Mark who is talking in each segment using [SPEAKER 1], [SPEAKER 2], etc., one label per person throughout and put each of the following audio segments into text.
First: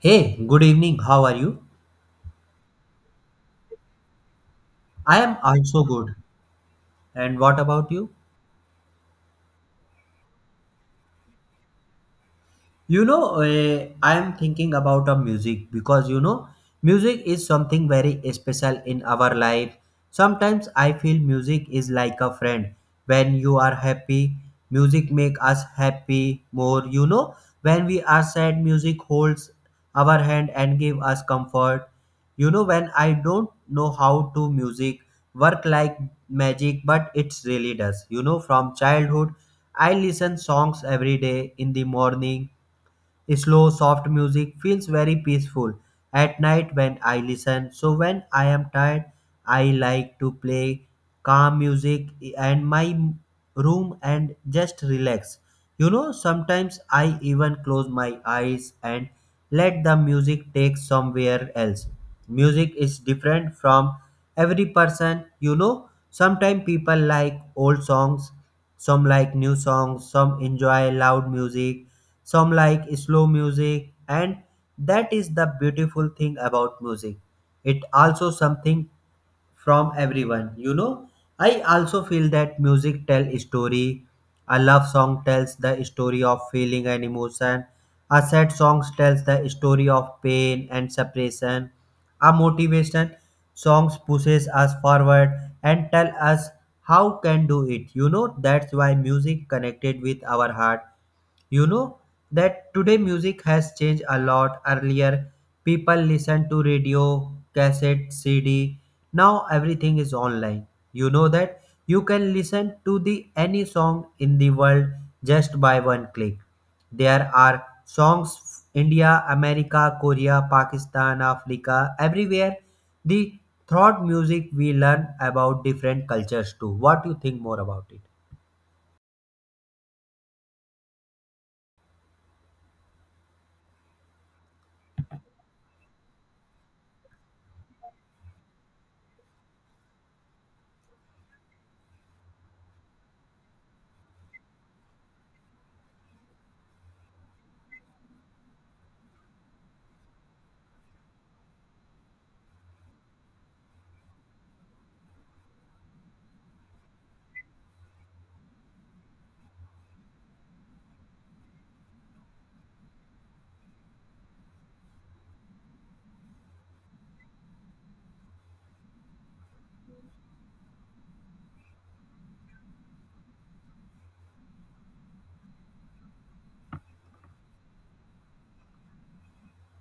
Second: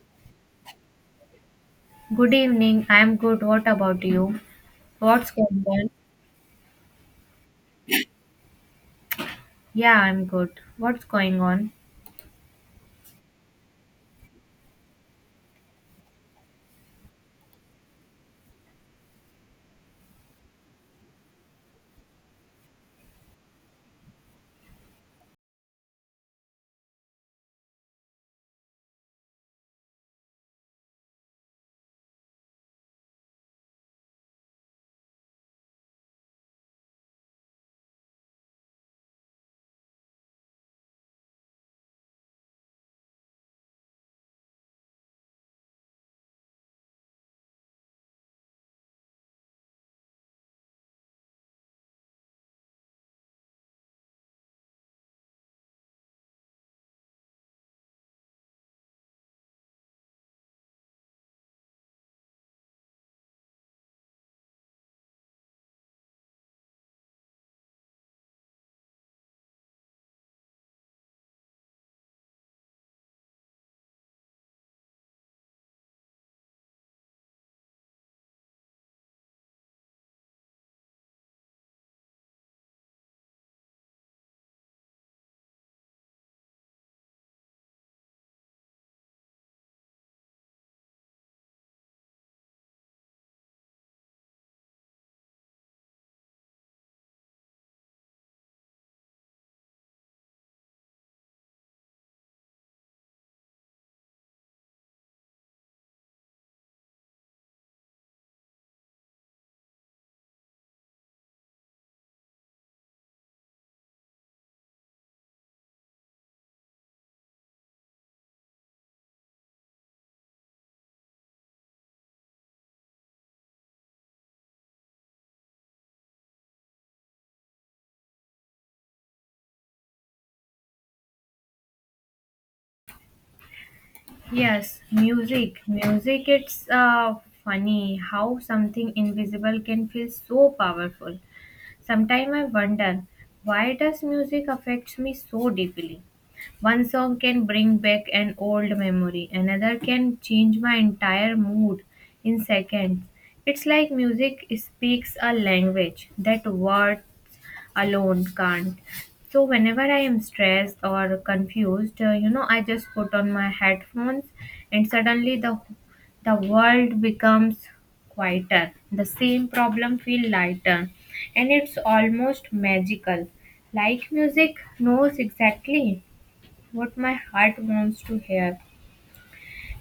[SPEAKER 1] Hey, good evening. How are you?
[SPEAKER 2] Good evening. I'm good. What about you?
[SPEAKER 1] I
[SPEAKER 2] What's
[SPEAKER 1] am
[SPEAKER 2] going
[SPEAKER 1] also
[SPEAKER 2] on?
[SPEAKER 1] good. And what about you?
[SPEAKER 2] Yeah, I'm good. What's going on?
[SPEAKER 1] You know, I am thinking about a music because you know, music is something very special in our life. Sometimes I feel music is like a friend. When you are happy, music make us happy more. You know, when we are sad, music holds our hand and give us comfort. You know, when I don't know how to music work like magic, but it really does. You know, from childhood, I listen songs every day in the morning. Slow, soft music feels very peaceful at night when I listen. So when I am tired, I like to play calm music and my room and just relax. You know, sometimes I even close my eyes and let the music take somewhere else. Music is different from every person, you know. Sometimes people like old songs, some like new songs, some enjoy loud music, some like slow music, and that is the beautiful thing about music. It also something from everyone, you know. I also feel that music tell a story. A love song tells the story of feeling and emotion. A sad song tells the story of pain and separation. A motivation songs pushes us forward and tell us how can do it, you know. That's why music connected with our heart. You know that today music has changed a lot. Earlier, people listened to radio, cassette, CD. Now everything is online. You know that you can listen to the any song in the world just by one click. There are songs India, America, Korea, Pakistan, Africa, everywhere. The thought music we learn about different cultures too. What do you think more about it?
[SPEAKER 2] Yes, music. Music, it's funny how something invisible can feel so powerful. Sometimes I wonder, why does music affects me so deeply? One song can bring back an old memory, another can change my entire mood in seconds. It's like music speaks a language that words alone can't. So whenever I am stressed or confused, I just put on my headphones, and suddenly the world becomes quieter. The same problem feel lighter, and it's almost magical. Like music knows exactly what my heart wants to hear.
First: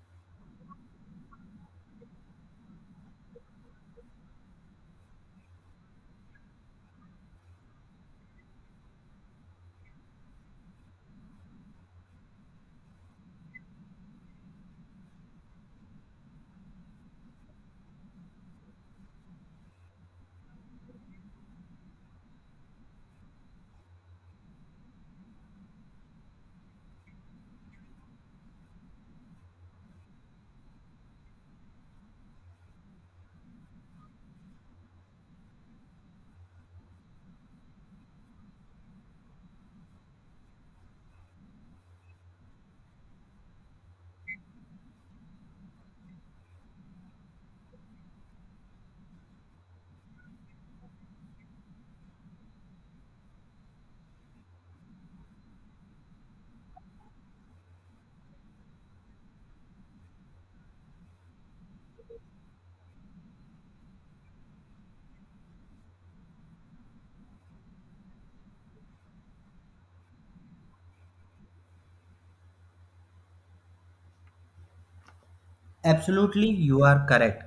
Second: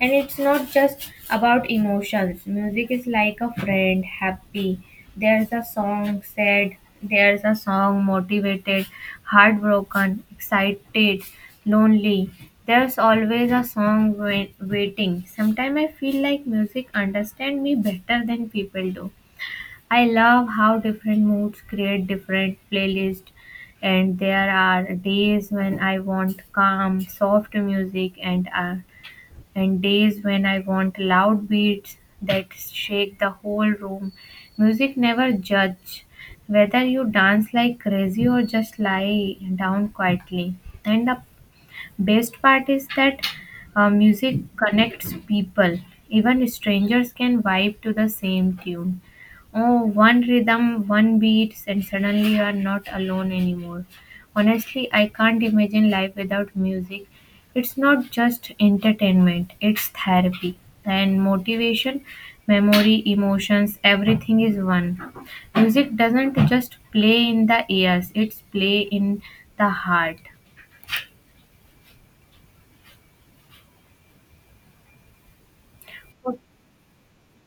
[SPEAKER 2] And it's not just about emotions. Music is like a friend. Happy, there's a song. Sad, there's a song. Motivated, heartbroken, excited, lonely, there's always a song waiting. Sometimes I feel like music understand me better than people do. I love how different moods create different playlists, and there are days when I want calm, soft music, and days when I want loud beats that shake the whole room. Music never judge whether you dance like crazy or just lie down quietly. And the best part is that music connects people. Even strangers can vibe to the same tune. Oh, one rhythm, one beat, and suddenly you are not alone anymore. Honestly, I can't imagine life without music. It's not just entertainment, it's therapy and motivation, memory, emotions, everything is one. Music doesn't just play in the ears, it's play in the heart.
[SPEAKER 1] Absolutely, you are correct.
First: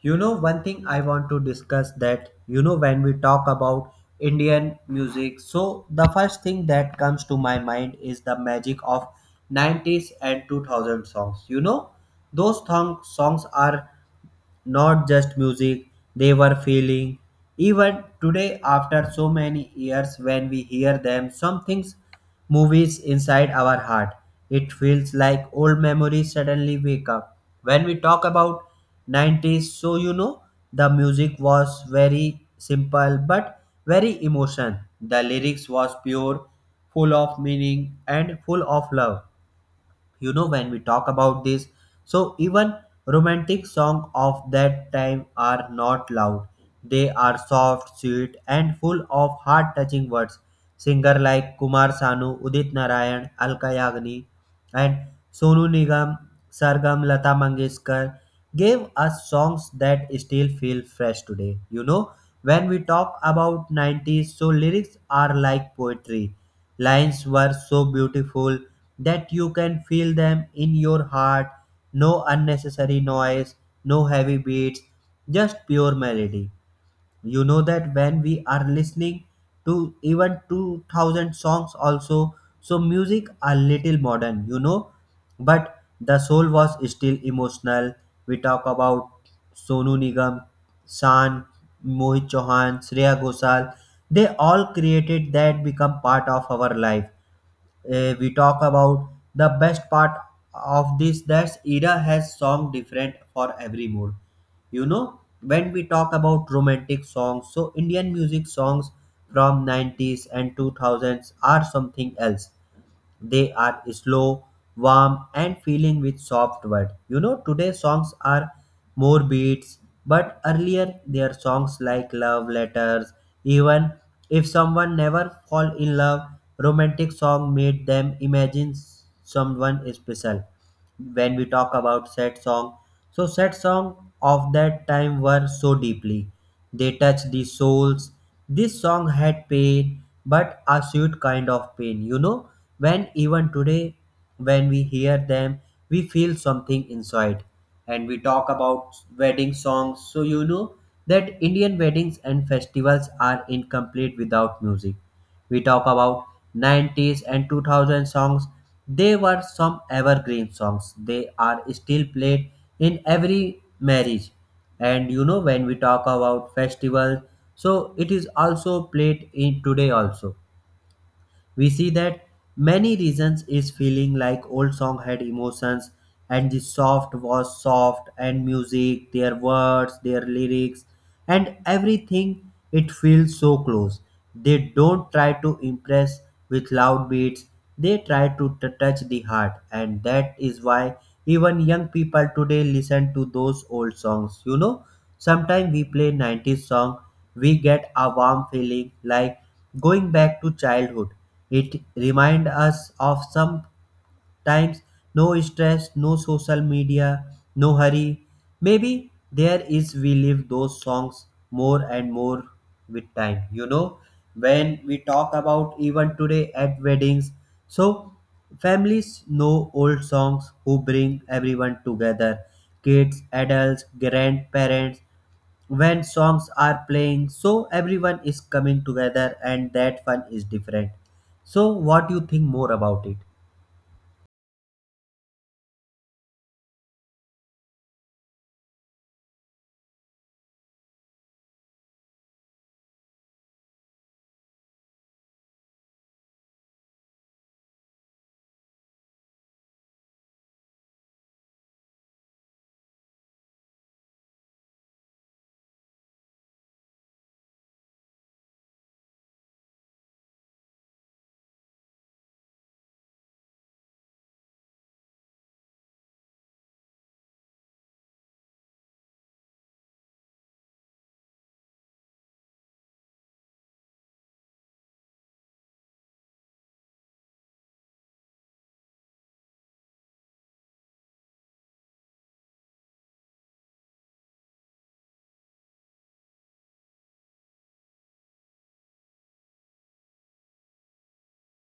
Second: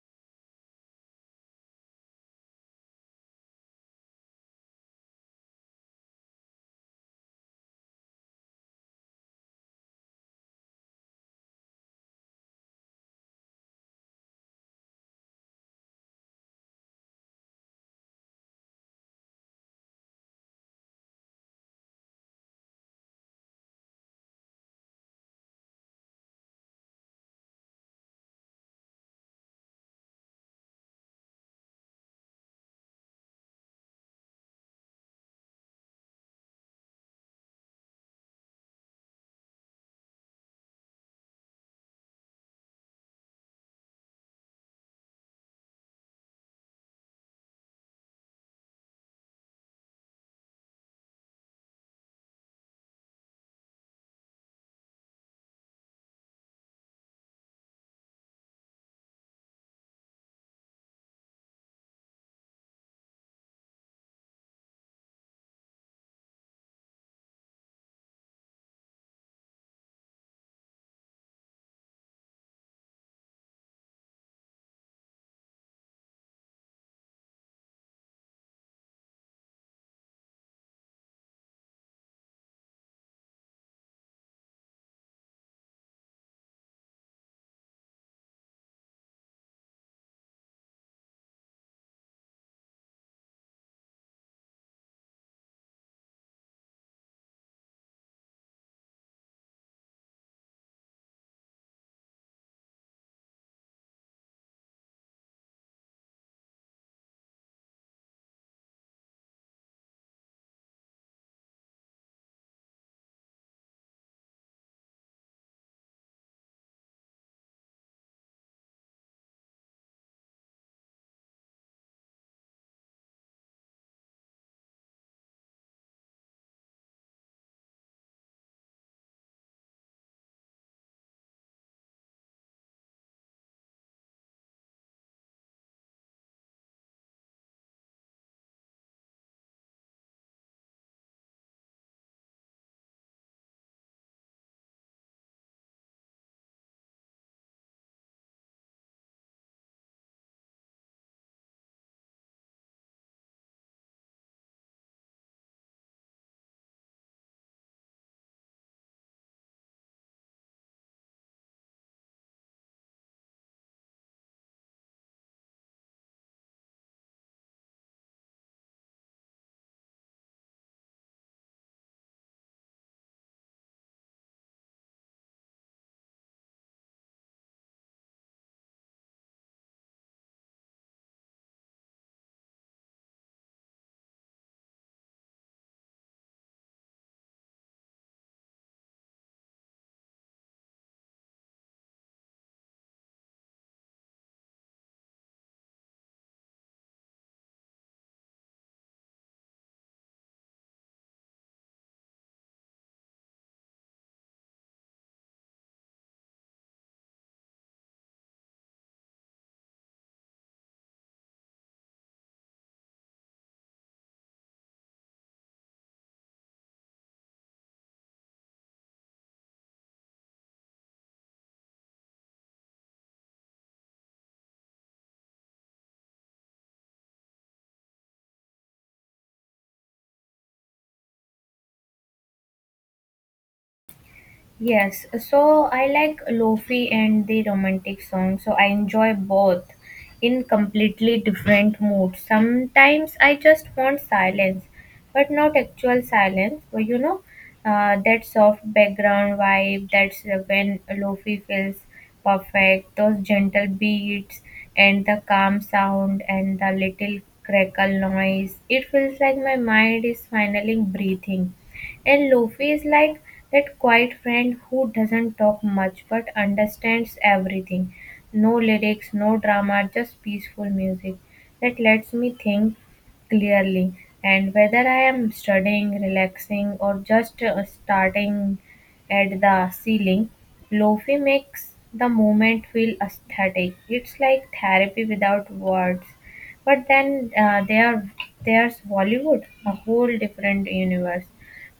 [SPEAKER 1] You know, one thing I want to discuss that, you know, when we talk about Indian music, so the first thing that comes to my mind is the magic of 90s and 2000 songs. You know, those songs are not just music, they were feeling. Even today after so many years when we hear them, some things movies inside our heart. It feels like old memories suddenly wake up. When we talk about 90s, so you know, the music was very simple but very emotion. The lyrics was pure, full of meaning and full of love. You know, when we talk about this, so even romantic song of that time are not loud. They are soft, sweet, and full of heart touching words. Singer like Kumar Sanu, Udit Narayan, Alka Yagni, and Sonu Nigam, Sargam, Lata Mangeshkar gave us songs that still feel fresh today. You know, when we talk about 90s, so lyrics are like poetry. Lines were so beautiful that you can feel them in your heart. No unnecessary noise, no heavy beats, just pure melody. You know that when we are listening to even 2000 songs also, so music a little modern, you know, but the soul was still emotional. We talk about Sonu Nigam, san Mohit Chauhan, Shreya Ghoshal, they all created that become part of our life. We talk about the best part of this, that era has song different for every mood. You know, when we talk about romantic songs, so Indian music songs from 90s and 2000s are something else. They are slow, warm, and filling with soft words. You know, today songs are more beats, but earlier their songs like love letters. Even if someone never fall in love, romantic song made them imagine someone special. When we talk about sad song, so sad song of that time were so deeply, they touched the souls. This song had pain but a sweet kind of pain, you know. When even today, when we hear them, we feel something inside. And we talk about wedding songs, so you know that Indian weddings and festivals are incomplete without music. We talk about 90s and 2000 songs. They were some evergreen songs. They are still played in every marriage. And you know when we talk about festivals, so it is also played in today also. We see that many reasons is feeling like old song had emotions, and the soft was soft and music, their words, their lyrics, and everything, it feels so close. They don't try to impress with loud beats. They try to touch the heart, and that is why even young people today listen to those old songs. You know, sometimes we play 90s song, we get a warm feeling like going back to childhood. It reminds us of sometimes no stress, no social media, no hurry. Maybe there is we live those songs more and more with time. You know, when we talk about even today at weddings, so families know old songs who bring everyone together, kids, adults, grandparents. When songs are playing, so everyone is coming together and that fun is different. So what do you think more about it?
[SPEAKER 2] Yes, so I like lofi and the romantic song, so I enjoy both in completely different moods. Sometimes I just want silence, but not actual silence, but that soft background vibe, that's when lofi feels perfect, those gentle beats and the calm sound and the little crackle noise. It feels like my mind is finally breathing. And Luffy is like that quiet friend who doesn't talk much but understands everything. No lyrics, no drama, just peaceful music that lets me think clearly. And whether I am studying, relaxing, or just starting at the ceiling, Lofi makes the moment feel aesthetic. It's like therapy without words. But then there's Bollywood, a whole different universe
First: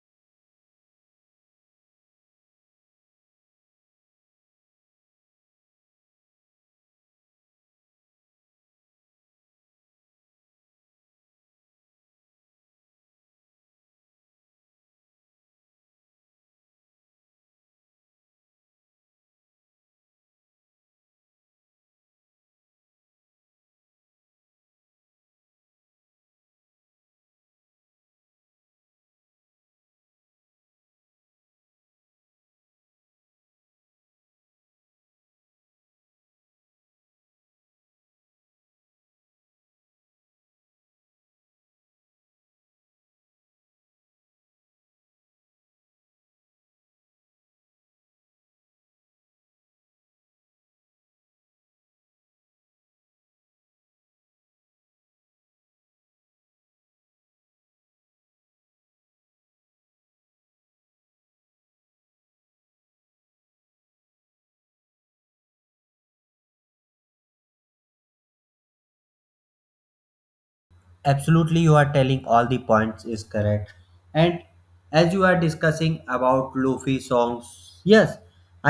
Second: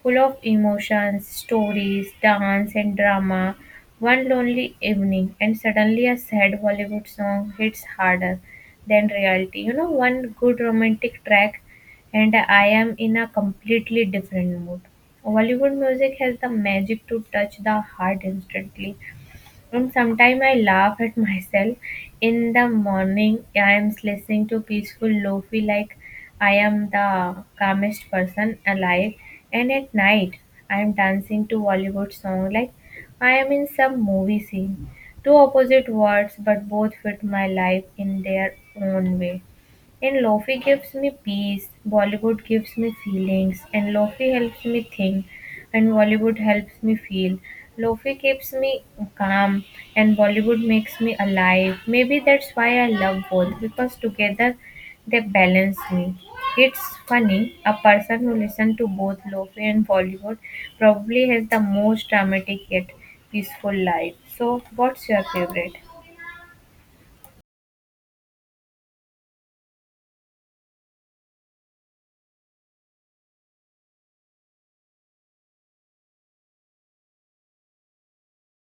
[SPEAKER 2] full of emotions, stories, dance, and drama. One lonely evening, and suddenly a sad Bollywood song hits harder than reality. You know, one good romantic track, and I am in a completely different mood. Bollywood music has the magic to touch the heart instantly. And sometimes I laugh at myself. In the morning, I am listening to peaceful lofi like I am the calmest person alive. And at night, I am dancing to Bollywood song like I am in some movie scene. Two opposite words, but both fit my life in their own way. And Lofi gives me peace, Bollywood gives me feelings, and Lofi helps me think, and Bollywood helps me feel. Lofi keeps me calm, and Bollywood makes me alive. Maybe that's why I love both, because together they balance me. It's funny, a person who listens to both Lofi and Bollywood probably has the most dramatic yet peaceful life. So, what's your favorite?
[SPEAKER 1] Absolutely, you are telling all the points is correct. And as you are discussing about lofi songs, yes,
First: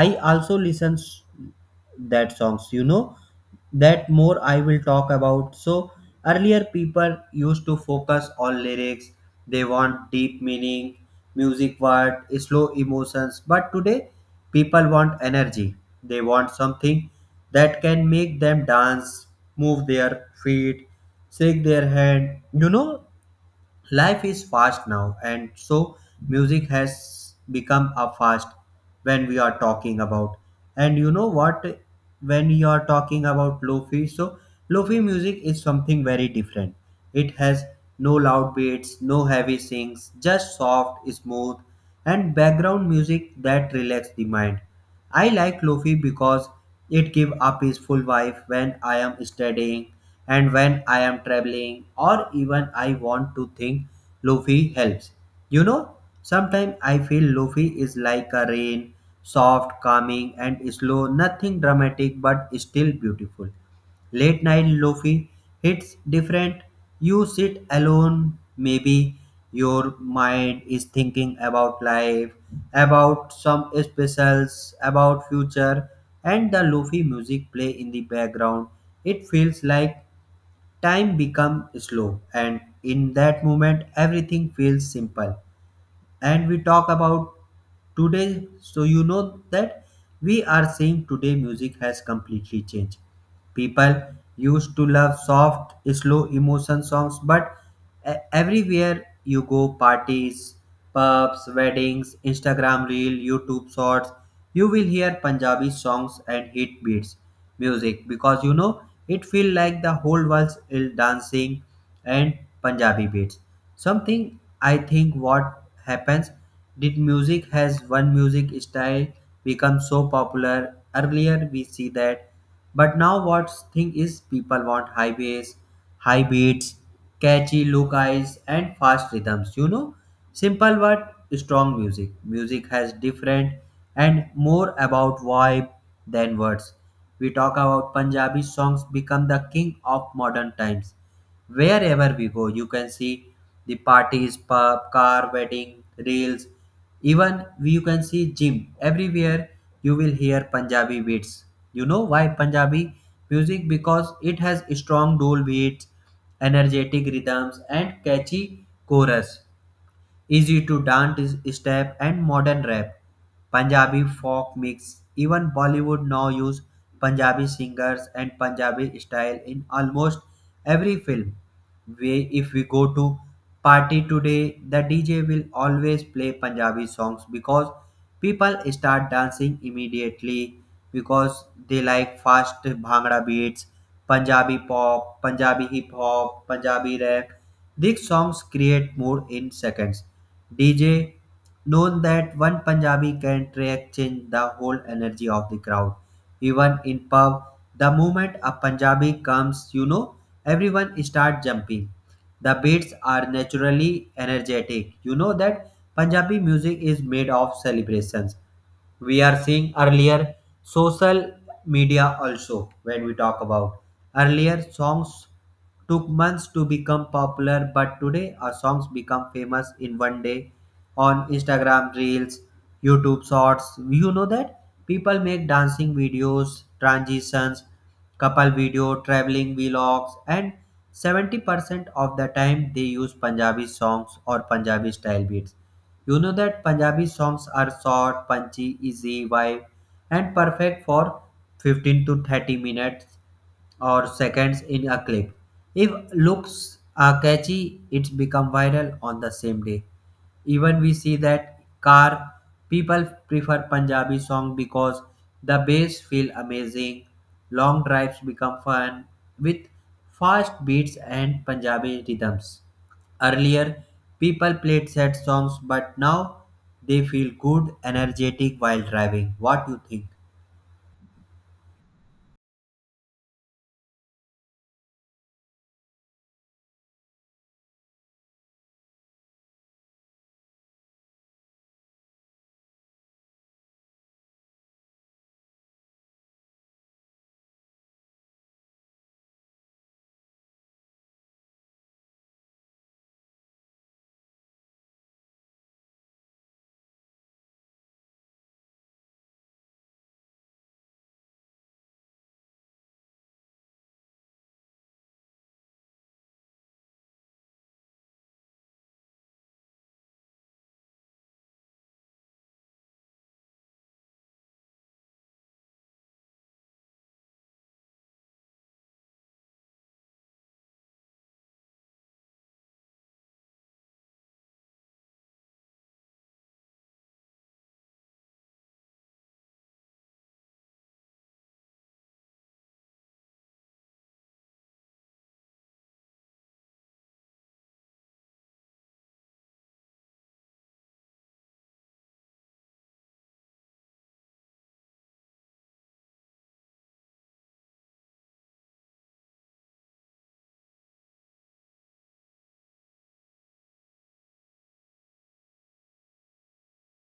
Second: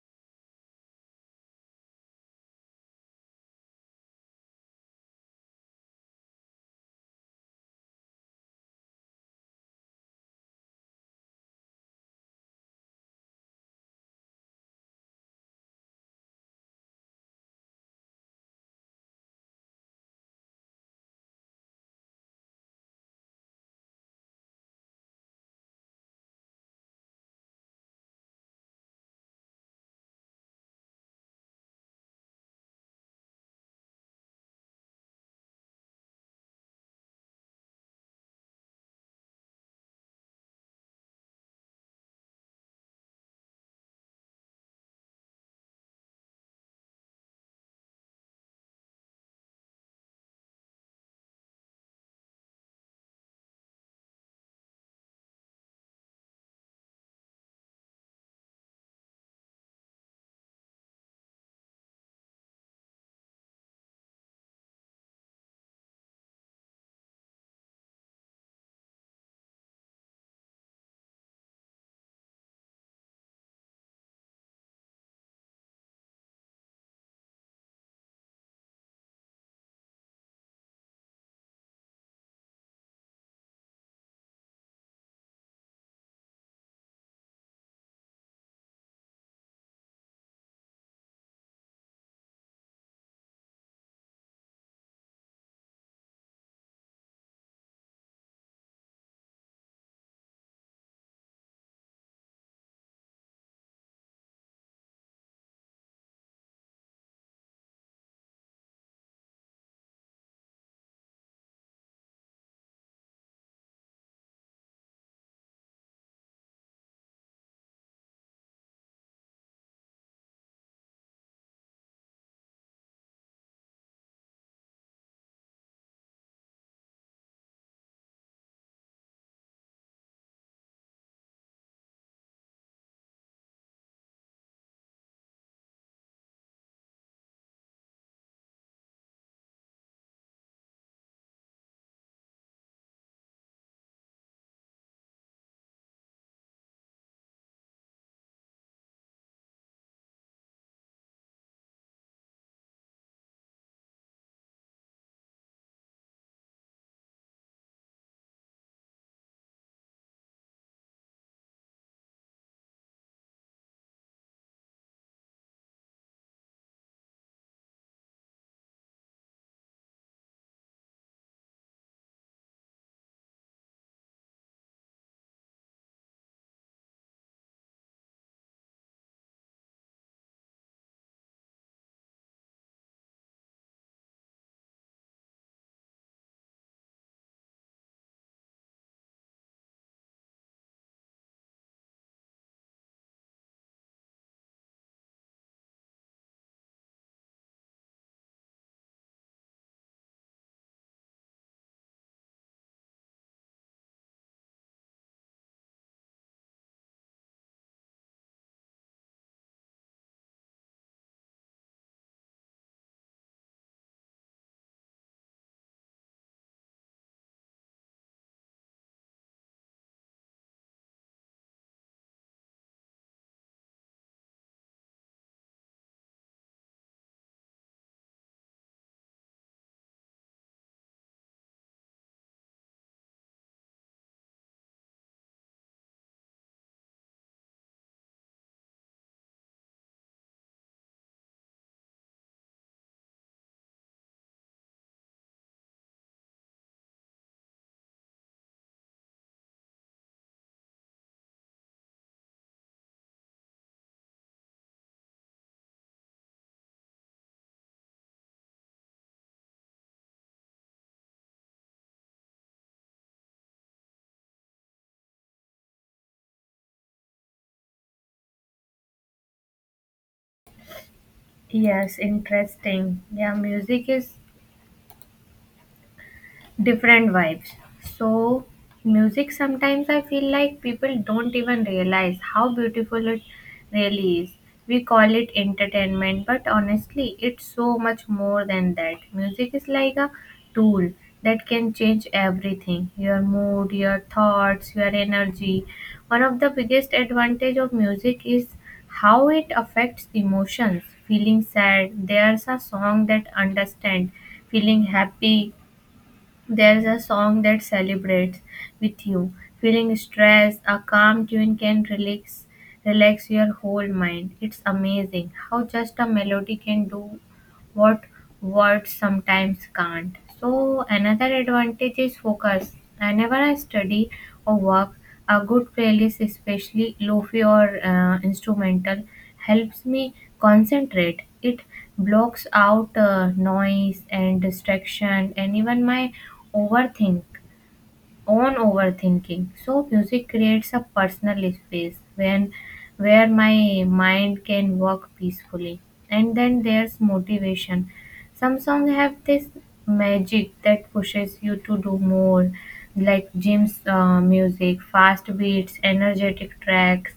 [SPEAKER 1] I also listen that songs, you know. That more I will talk about. So earlier people used to focus on lyrics. They want deep meaning, music word slow emotions, but today people want energy. They want something that can make them dance, move their feet, shake their hand. You know, life is fast now, and so music has become a fast when we are talking about. And you know what? When you are talking about lofi, so lofi music is something very different. It has no loud beats, no heavy sings, just soft, smooth, and background music that relax the mind. I like lofi because it give a peaceful vibe when I am studying, and when I am traveling or even I want to think, lofi helps. You know, sometimes I feel lofi is like a rain, soft, calming and slow, nothing dramatic but still beautiful. Late night lofi hits different. You sit alone, maybe your mind is thinking about life, about some specials, about future, and the lofi music play in the background. It feels like time become slow, and in that moment everything feels simple. And we talk about today. So, you know that we are seeing today music has completely changed. People used to love soft, slow emotion songs, but everywhere you go, parties, pubs, weddings, Instagram reel, YouTube shorts, you will hear Punjabi songs and hit beats music, because you know, it feel like the whole world is dancing and Punjabi beats. Something I think what happens, did music has one music style become so popular earlier, we see that, but now what thing is people want high bass, high beats, catchy look eyes and fast rhythms, you know? Simple but strong music. Music has different and more about vibe than words. We talk about Punjabi songs become the king of modern times. Wherever we go, you can see the parties, pub, car, wedding, reels, even you can see gym, everywhere you will hear Punjabi beats. You know why Punjabi music? Because it has strong dual beats, energetic rhythms and catchy chorus, easy to dance step and modern rap. Punjabi folk mix. Even Bollywood now use Punjabi singers and Punjabi style in almost every film. We, if we go to party today, the DJ will always play Punjabi songs because people start dancing immediately, because they like fast bhangra beats, Punjabi pop, Punjabi hip hop, Punjabi rap. These songs create mood in seconds. DJ known that one Punjabi can track change the whole energy of the crowd. Even in pub, the moment a Punjabi comes, you know, everyone start jumping. The beats are naturally energetic. You know that Punjabi music is made of celebrations. We are seeing earlier social media also, when we talk about earlier songs, took months to become popular, but today our songs become famous in one day on Instagram reels, YouTube shorts. You know that people make dancing videos, transitions, couple video, traveling vlogs, and 70% of the time they use Punjabi songs or Punjabi style beats. You know that Punjabi songs are short, punchy, easy vibe, and perfect for 15 to 30 minutes or seconds in a clip. If looks are catchy, it's become viral on the same day. Even we see that car, people prefer Punjabi song because the bass feel amazing, long drives become fun with fast beats and Punjabi rhythms. Earlier, people played sad songs, but now they feel good, energetic while driving. What do you think?
[SPEAKER 2] Yes, interesting. Yeah, music is different vibes. So, music, sometimes I feel like people don't even realize how beautiful it really is. We call it entertainment, but honestly, it's so much more than that. Music is like a tool that can change everything, your mood, your thoughts, your energy. One of the biggest advantage of music is how it affects emotions. Feeling sad, there's a song that understand. Feeling happy, there's a song that celebrates with you. Feeling stressed, a calm tune can relax your whole mind. It's amazing how just a melody can do what words sometimes can't. So, another advantage is focus. Whenever I study or work, a good playlist, especially lofi or instrumental, helps me concentrate. It blocks out noise and distraction and even my overthink own overthinking. So music creates a personal space when where my mind can work peacefully. And then there's motivation. Some songs have this magic that pushes you to do more, like Jim's music, fast beats, energetic tracks.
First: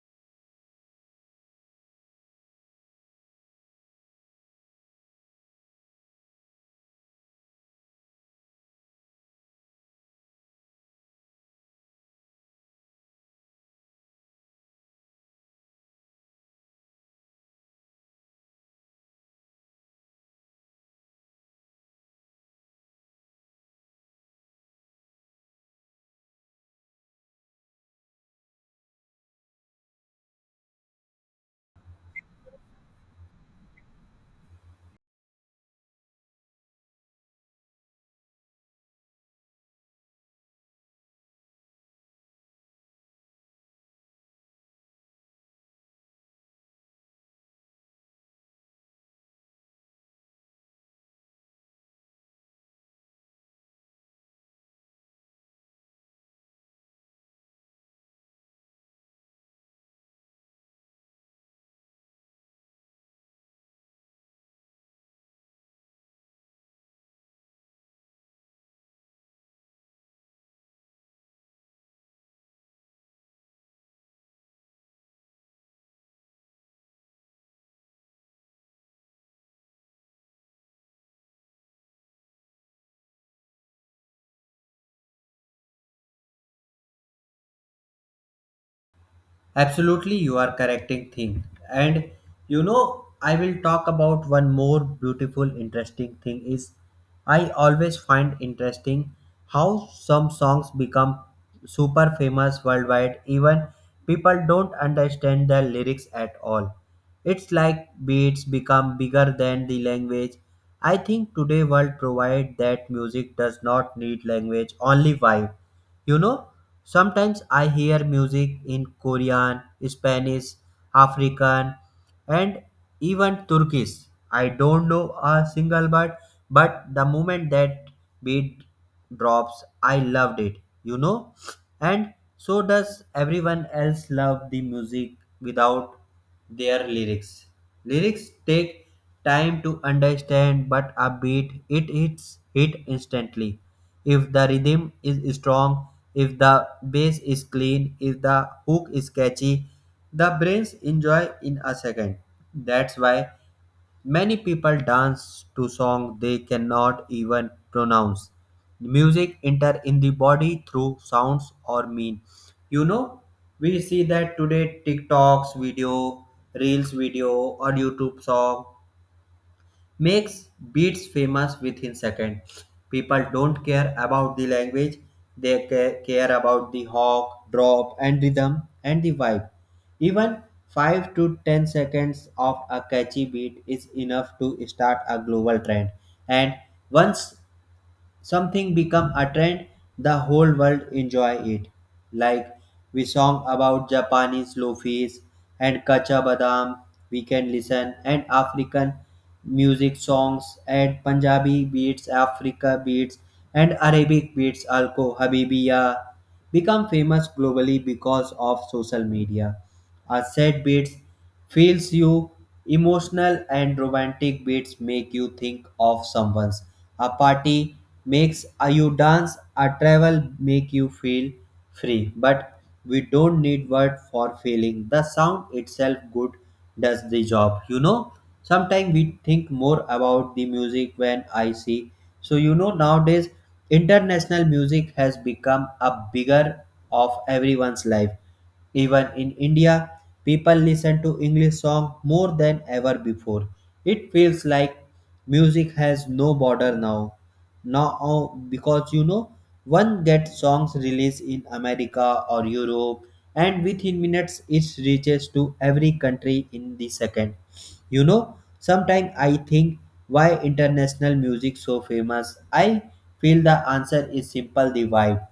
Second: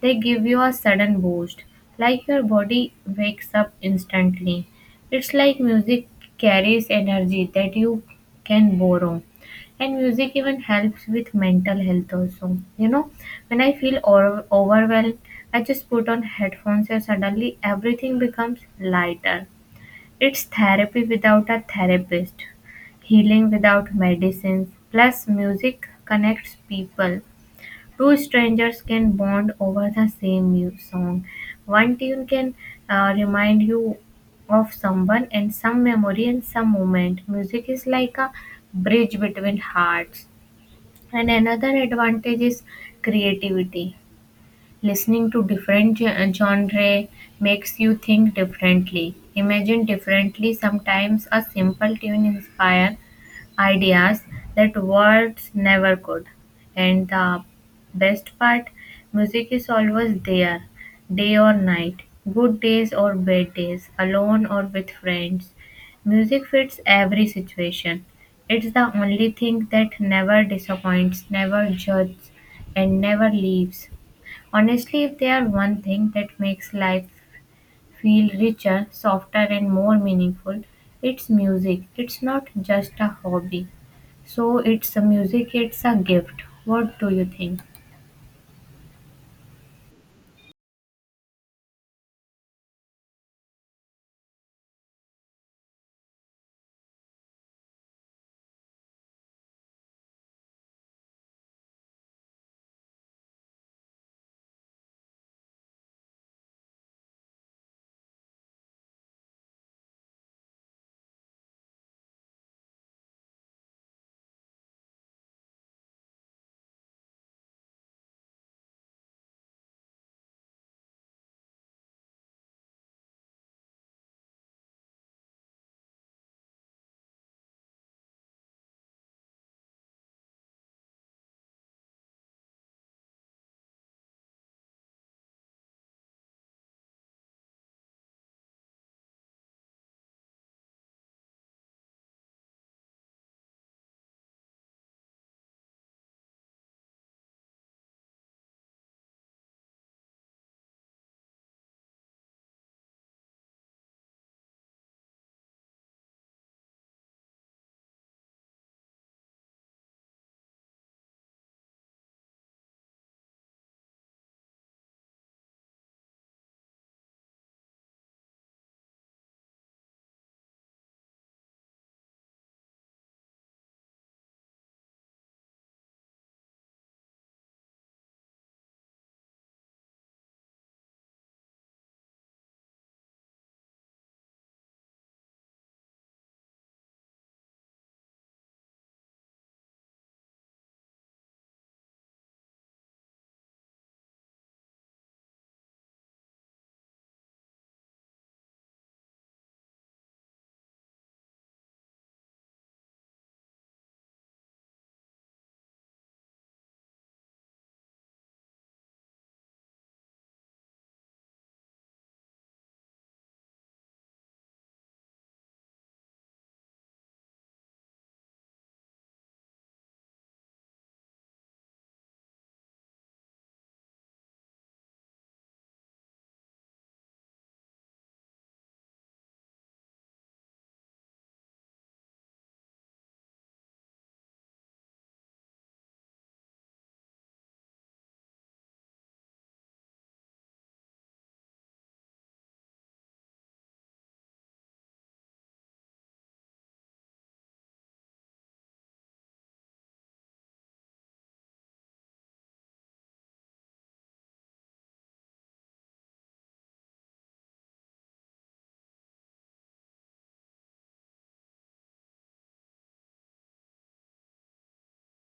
[SPEAKER 2] They give you a sudden boost, like your body wakes up instantly. It's like music carries energy that you can borrow. And music even helps with mental health also. You know, when I feel overwhelmed, I just put on headphones and suddenly everything becomes lighter. It's therapy without a therapist, healing without medicines. Plus music connects people. Two strangers can bond over the same song. One tune can remind you of someone and some memory and some moment. Music is like a bridge between hearts. And another advantage is creativity. Listening to different genre makes you think differently, imagine differently. Sometimes a simple tune inspires ideas that words never could. And the best part, music is always there, day or night, good days or bad days, alone or with friends. Music fits every situation. It's the only thing that never disappoints, never judges, and never leaves. Honestly, if there are one thing that makes life feel richer, softer, and more meaningful, it's music. It's not just a hobby. So it's a music, it's a gift. What do you think?
[SPEAKER 1] Absolutely, you are correcting thing. And you know, I will talk about one more beautiful, interesting thing is I always find interesting how some songs become super famous worldwide. Even people don't understand the lyrics at all. It's like beats become bigger than the language. I think today world provide that music does not need language, only vibe, you know, sometimes I hear music in Korean, Spanish, African, and even Turkish. I don't know a single word, but the moment that beat drops, I loved it, you know. And so does everyone else love the music without their lyrics. Lyrics take time to understand, but a beat it hits hit instantly. If the rhythm is strong, if the bass is clean, if the hook is catchy, the brains enjoy in a second. That's why many people dance to songs they cannot even pronounce. Music enter in the body through sounds or mean. You know, we see that today TikToks video, Reels video, or YouTube song makes beats famous within seconds. People don't care about the language, they care about the hook, drop, and rhythm and the vibe. Even 5 to 10 seconds of a catchy beat is enough to start a global trend. And once something become a trend, the whole world enjoy it, like we song about japanese loafis and kacha badam, we can listen and african music songs and punjabi beats, africa beats and arabic beats alko habibiya become famous globally because of social media. Are sad beats feels you emotional, and romantic beats make you think of someone's. A party makes a you dance, a travel make you feel free, but we don't need word for feeling the sound itself good, does the job, you know. Sometimes we think more about the music when I see. So you know, nowadays international music has become a bigger of everyone's life, even in India, people listen to English song more than ever before. It feels like music has no border now. Now, because you know, one gets songs released in America or Europe, and within minutes it reaches to every country in the second. You know, sometimes I think, why international music so famous? I feel the answer is simple, the vibe.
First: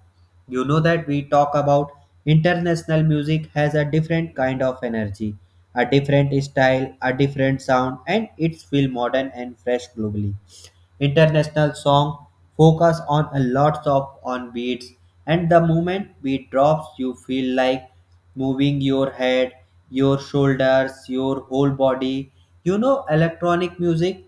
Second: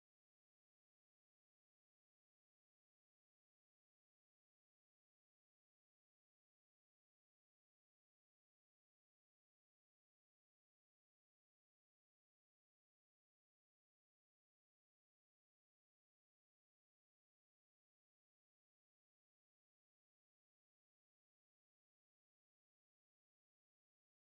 [SPEAKER 1] You know that we talk about international music has a different kind of energy, a different style, a different sound, and it's feel modern and fresh globally. International song focus on a lot of on beats, and the moment beat drops, you feel like moving your head, your shoulders, your whole body. You know, electronic music,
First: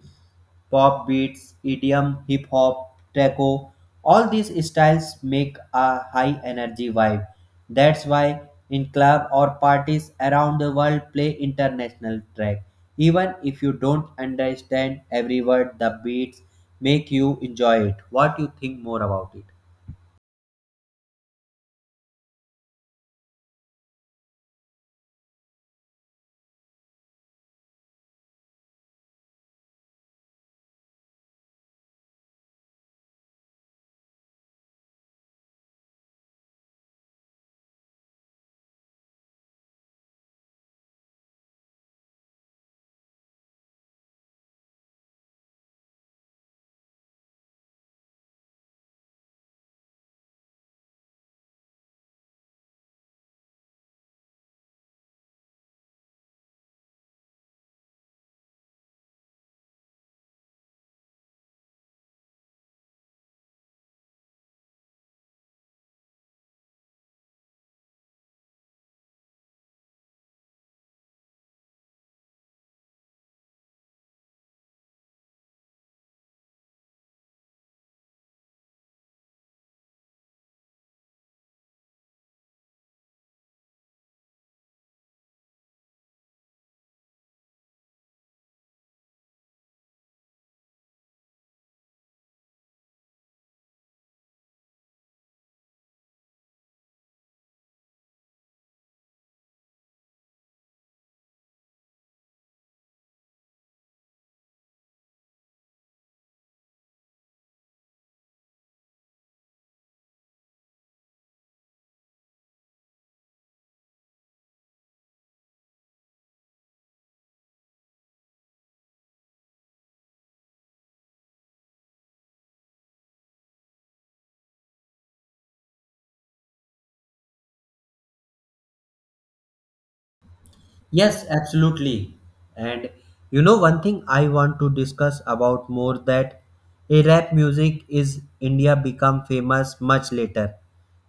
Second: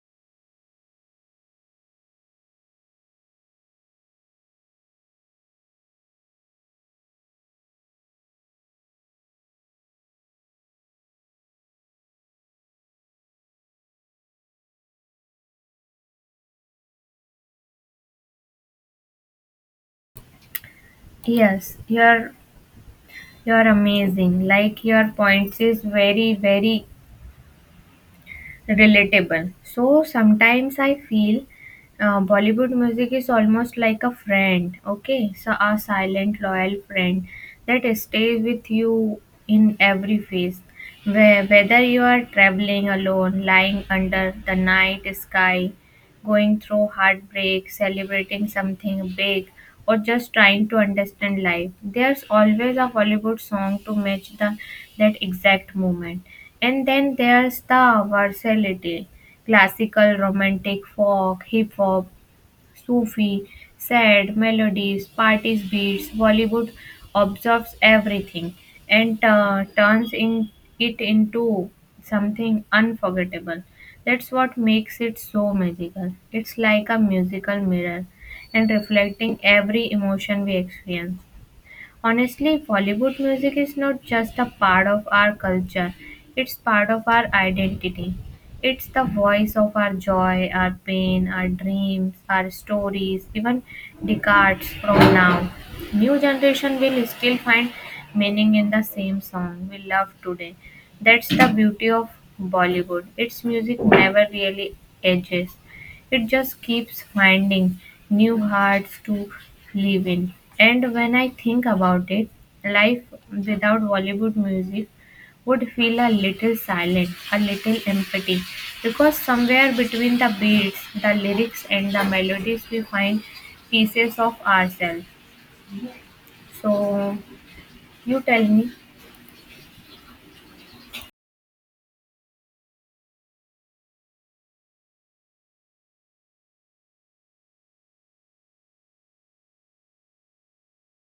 [SPEAKER 1] pop beats, EDM, hip hop, taco. All these styles make a high energy vibe. That's why in club or parties around the world play international track. Even if you don't understand every word, the beats make you enjoy it. What you think more about it?
[SPEAKER 2] Yes, you're amazing. Like your points is very very relatable. So sometimes I feel Bollywood music is almost like a friend. Okay, so a silent loyal friend that stays with you in every phase. Whether you are traveling alone, lying under the night sky, going through heartbreak, celebrating something big, or just trying to understand life, there's always a Hollywood song to match the that exact moment. And then there's the versatility, classical, romantic, folk, hip hop, Sufi, sad melodies, parties beats, Bollywood absorbs everything and turns in it into something unforgettable. That's what makes it so magical. It's like a musical mirror and reflecting every emotion we experience. Honestly, Bollywood music is not just a part of our culture, it's part of our identity. It's the voice of our joy, our pain, our dreams, our stories, even decades from now. New generation will still find meaning in the same song we love today. That's the beauty of Bollywood. Its music never really ages. It just keeps finding new hearts to live in. And when I think about it, life without Bollywood music would feel a little silent, a little empty, because somewhere between the beats, the lyrics, and the melodies, we find pieces of ourselves. So, you tell me.
[SPEAKER 1] Yes, absolutely. And you know, one thing I want to discuss about more, that a rap music is India become famous much later.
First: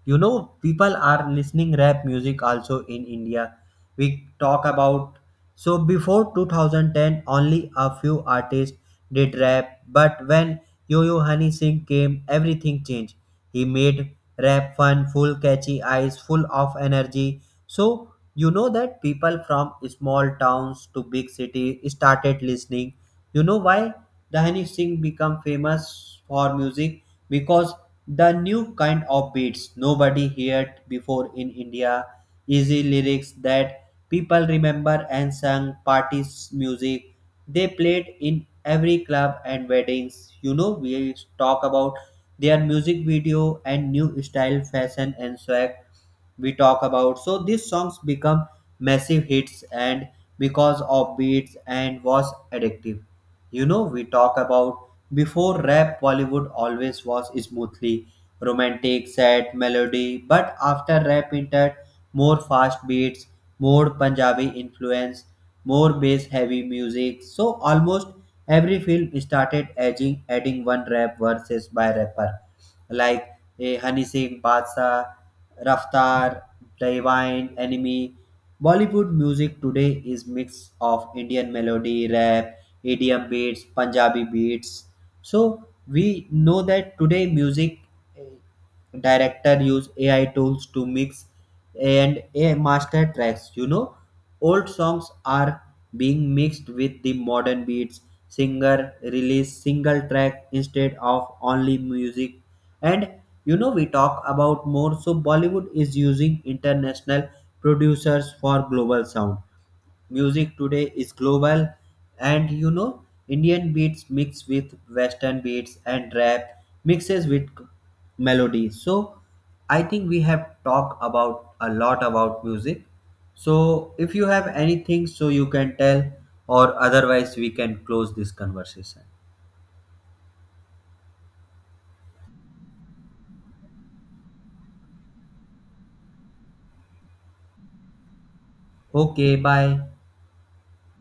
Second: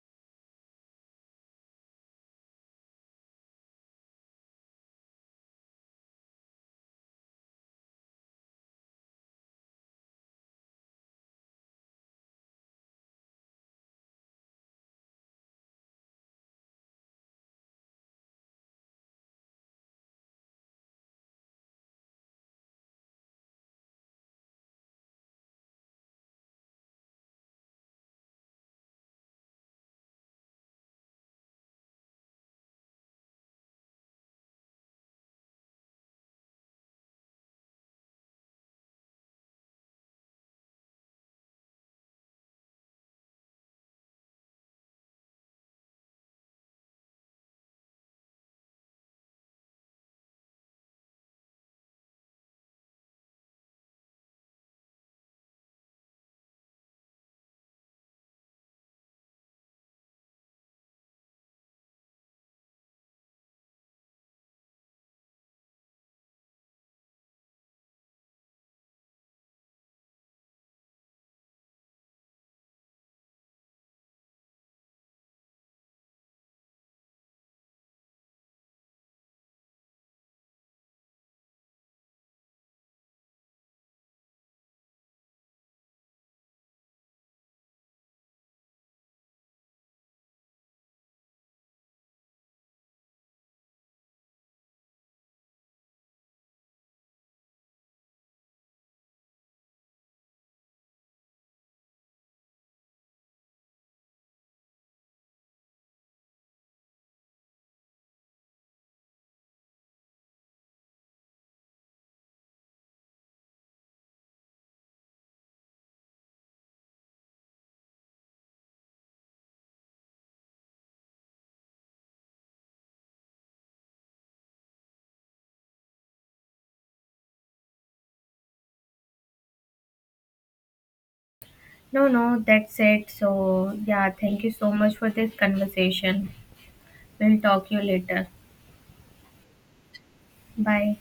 [SPEAKER 1] You know, people are listening rap music also in India. We talk about, so before 2010, only a few artists did rap, but when Yo-Yo Honey Singh came, everything changed. He made rap fun, full catchy eyes, full of energy. So you know that people from small towns to big city started listening. You know why the Honey Singh become famous for music? Because the new kind of beats nobody heard before in India, easy lyrics that people remember and sang parties music. They played in every club and weddings. You know, we talk about their music video and new style, fashion and swag we talk about. So these songs become massive hits, and because of beats and was addictive. You know, we talk about before rap, Bollywood always was smoothly romantic, sad melody, but after rap entered, more fast beats, more Punjabi influence, more bass heavy music. So almost every film started adding one rap verses by rapper like Honey Singh, Badshah, Raftar, Divine, Enemy. Bollywood music today is mix of Indian melody, rap, EDM beats, Punjabi beats. So we know that today music, eh, director use AI tools to mix and a master tracks. You know, old songs are being mixed with the modern beats, singer release single track instead of only music. And you know, we talk about more. So bollywood is using international producers for global sound. Music today is global, and you know, indian beats mixed with western beats and rap mixes with melody. So I think we have talked about a lot about music. So if you have anything, so you can tell, or otherwise we can close this conversation.
[SPEAKER 2] No, no, that's it. So, yeah, thank you so much for this conversation. We'll talk you later.
[SPEAKER 1] Okay, bye.
[SPEAKER 2] Bye.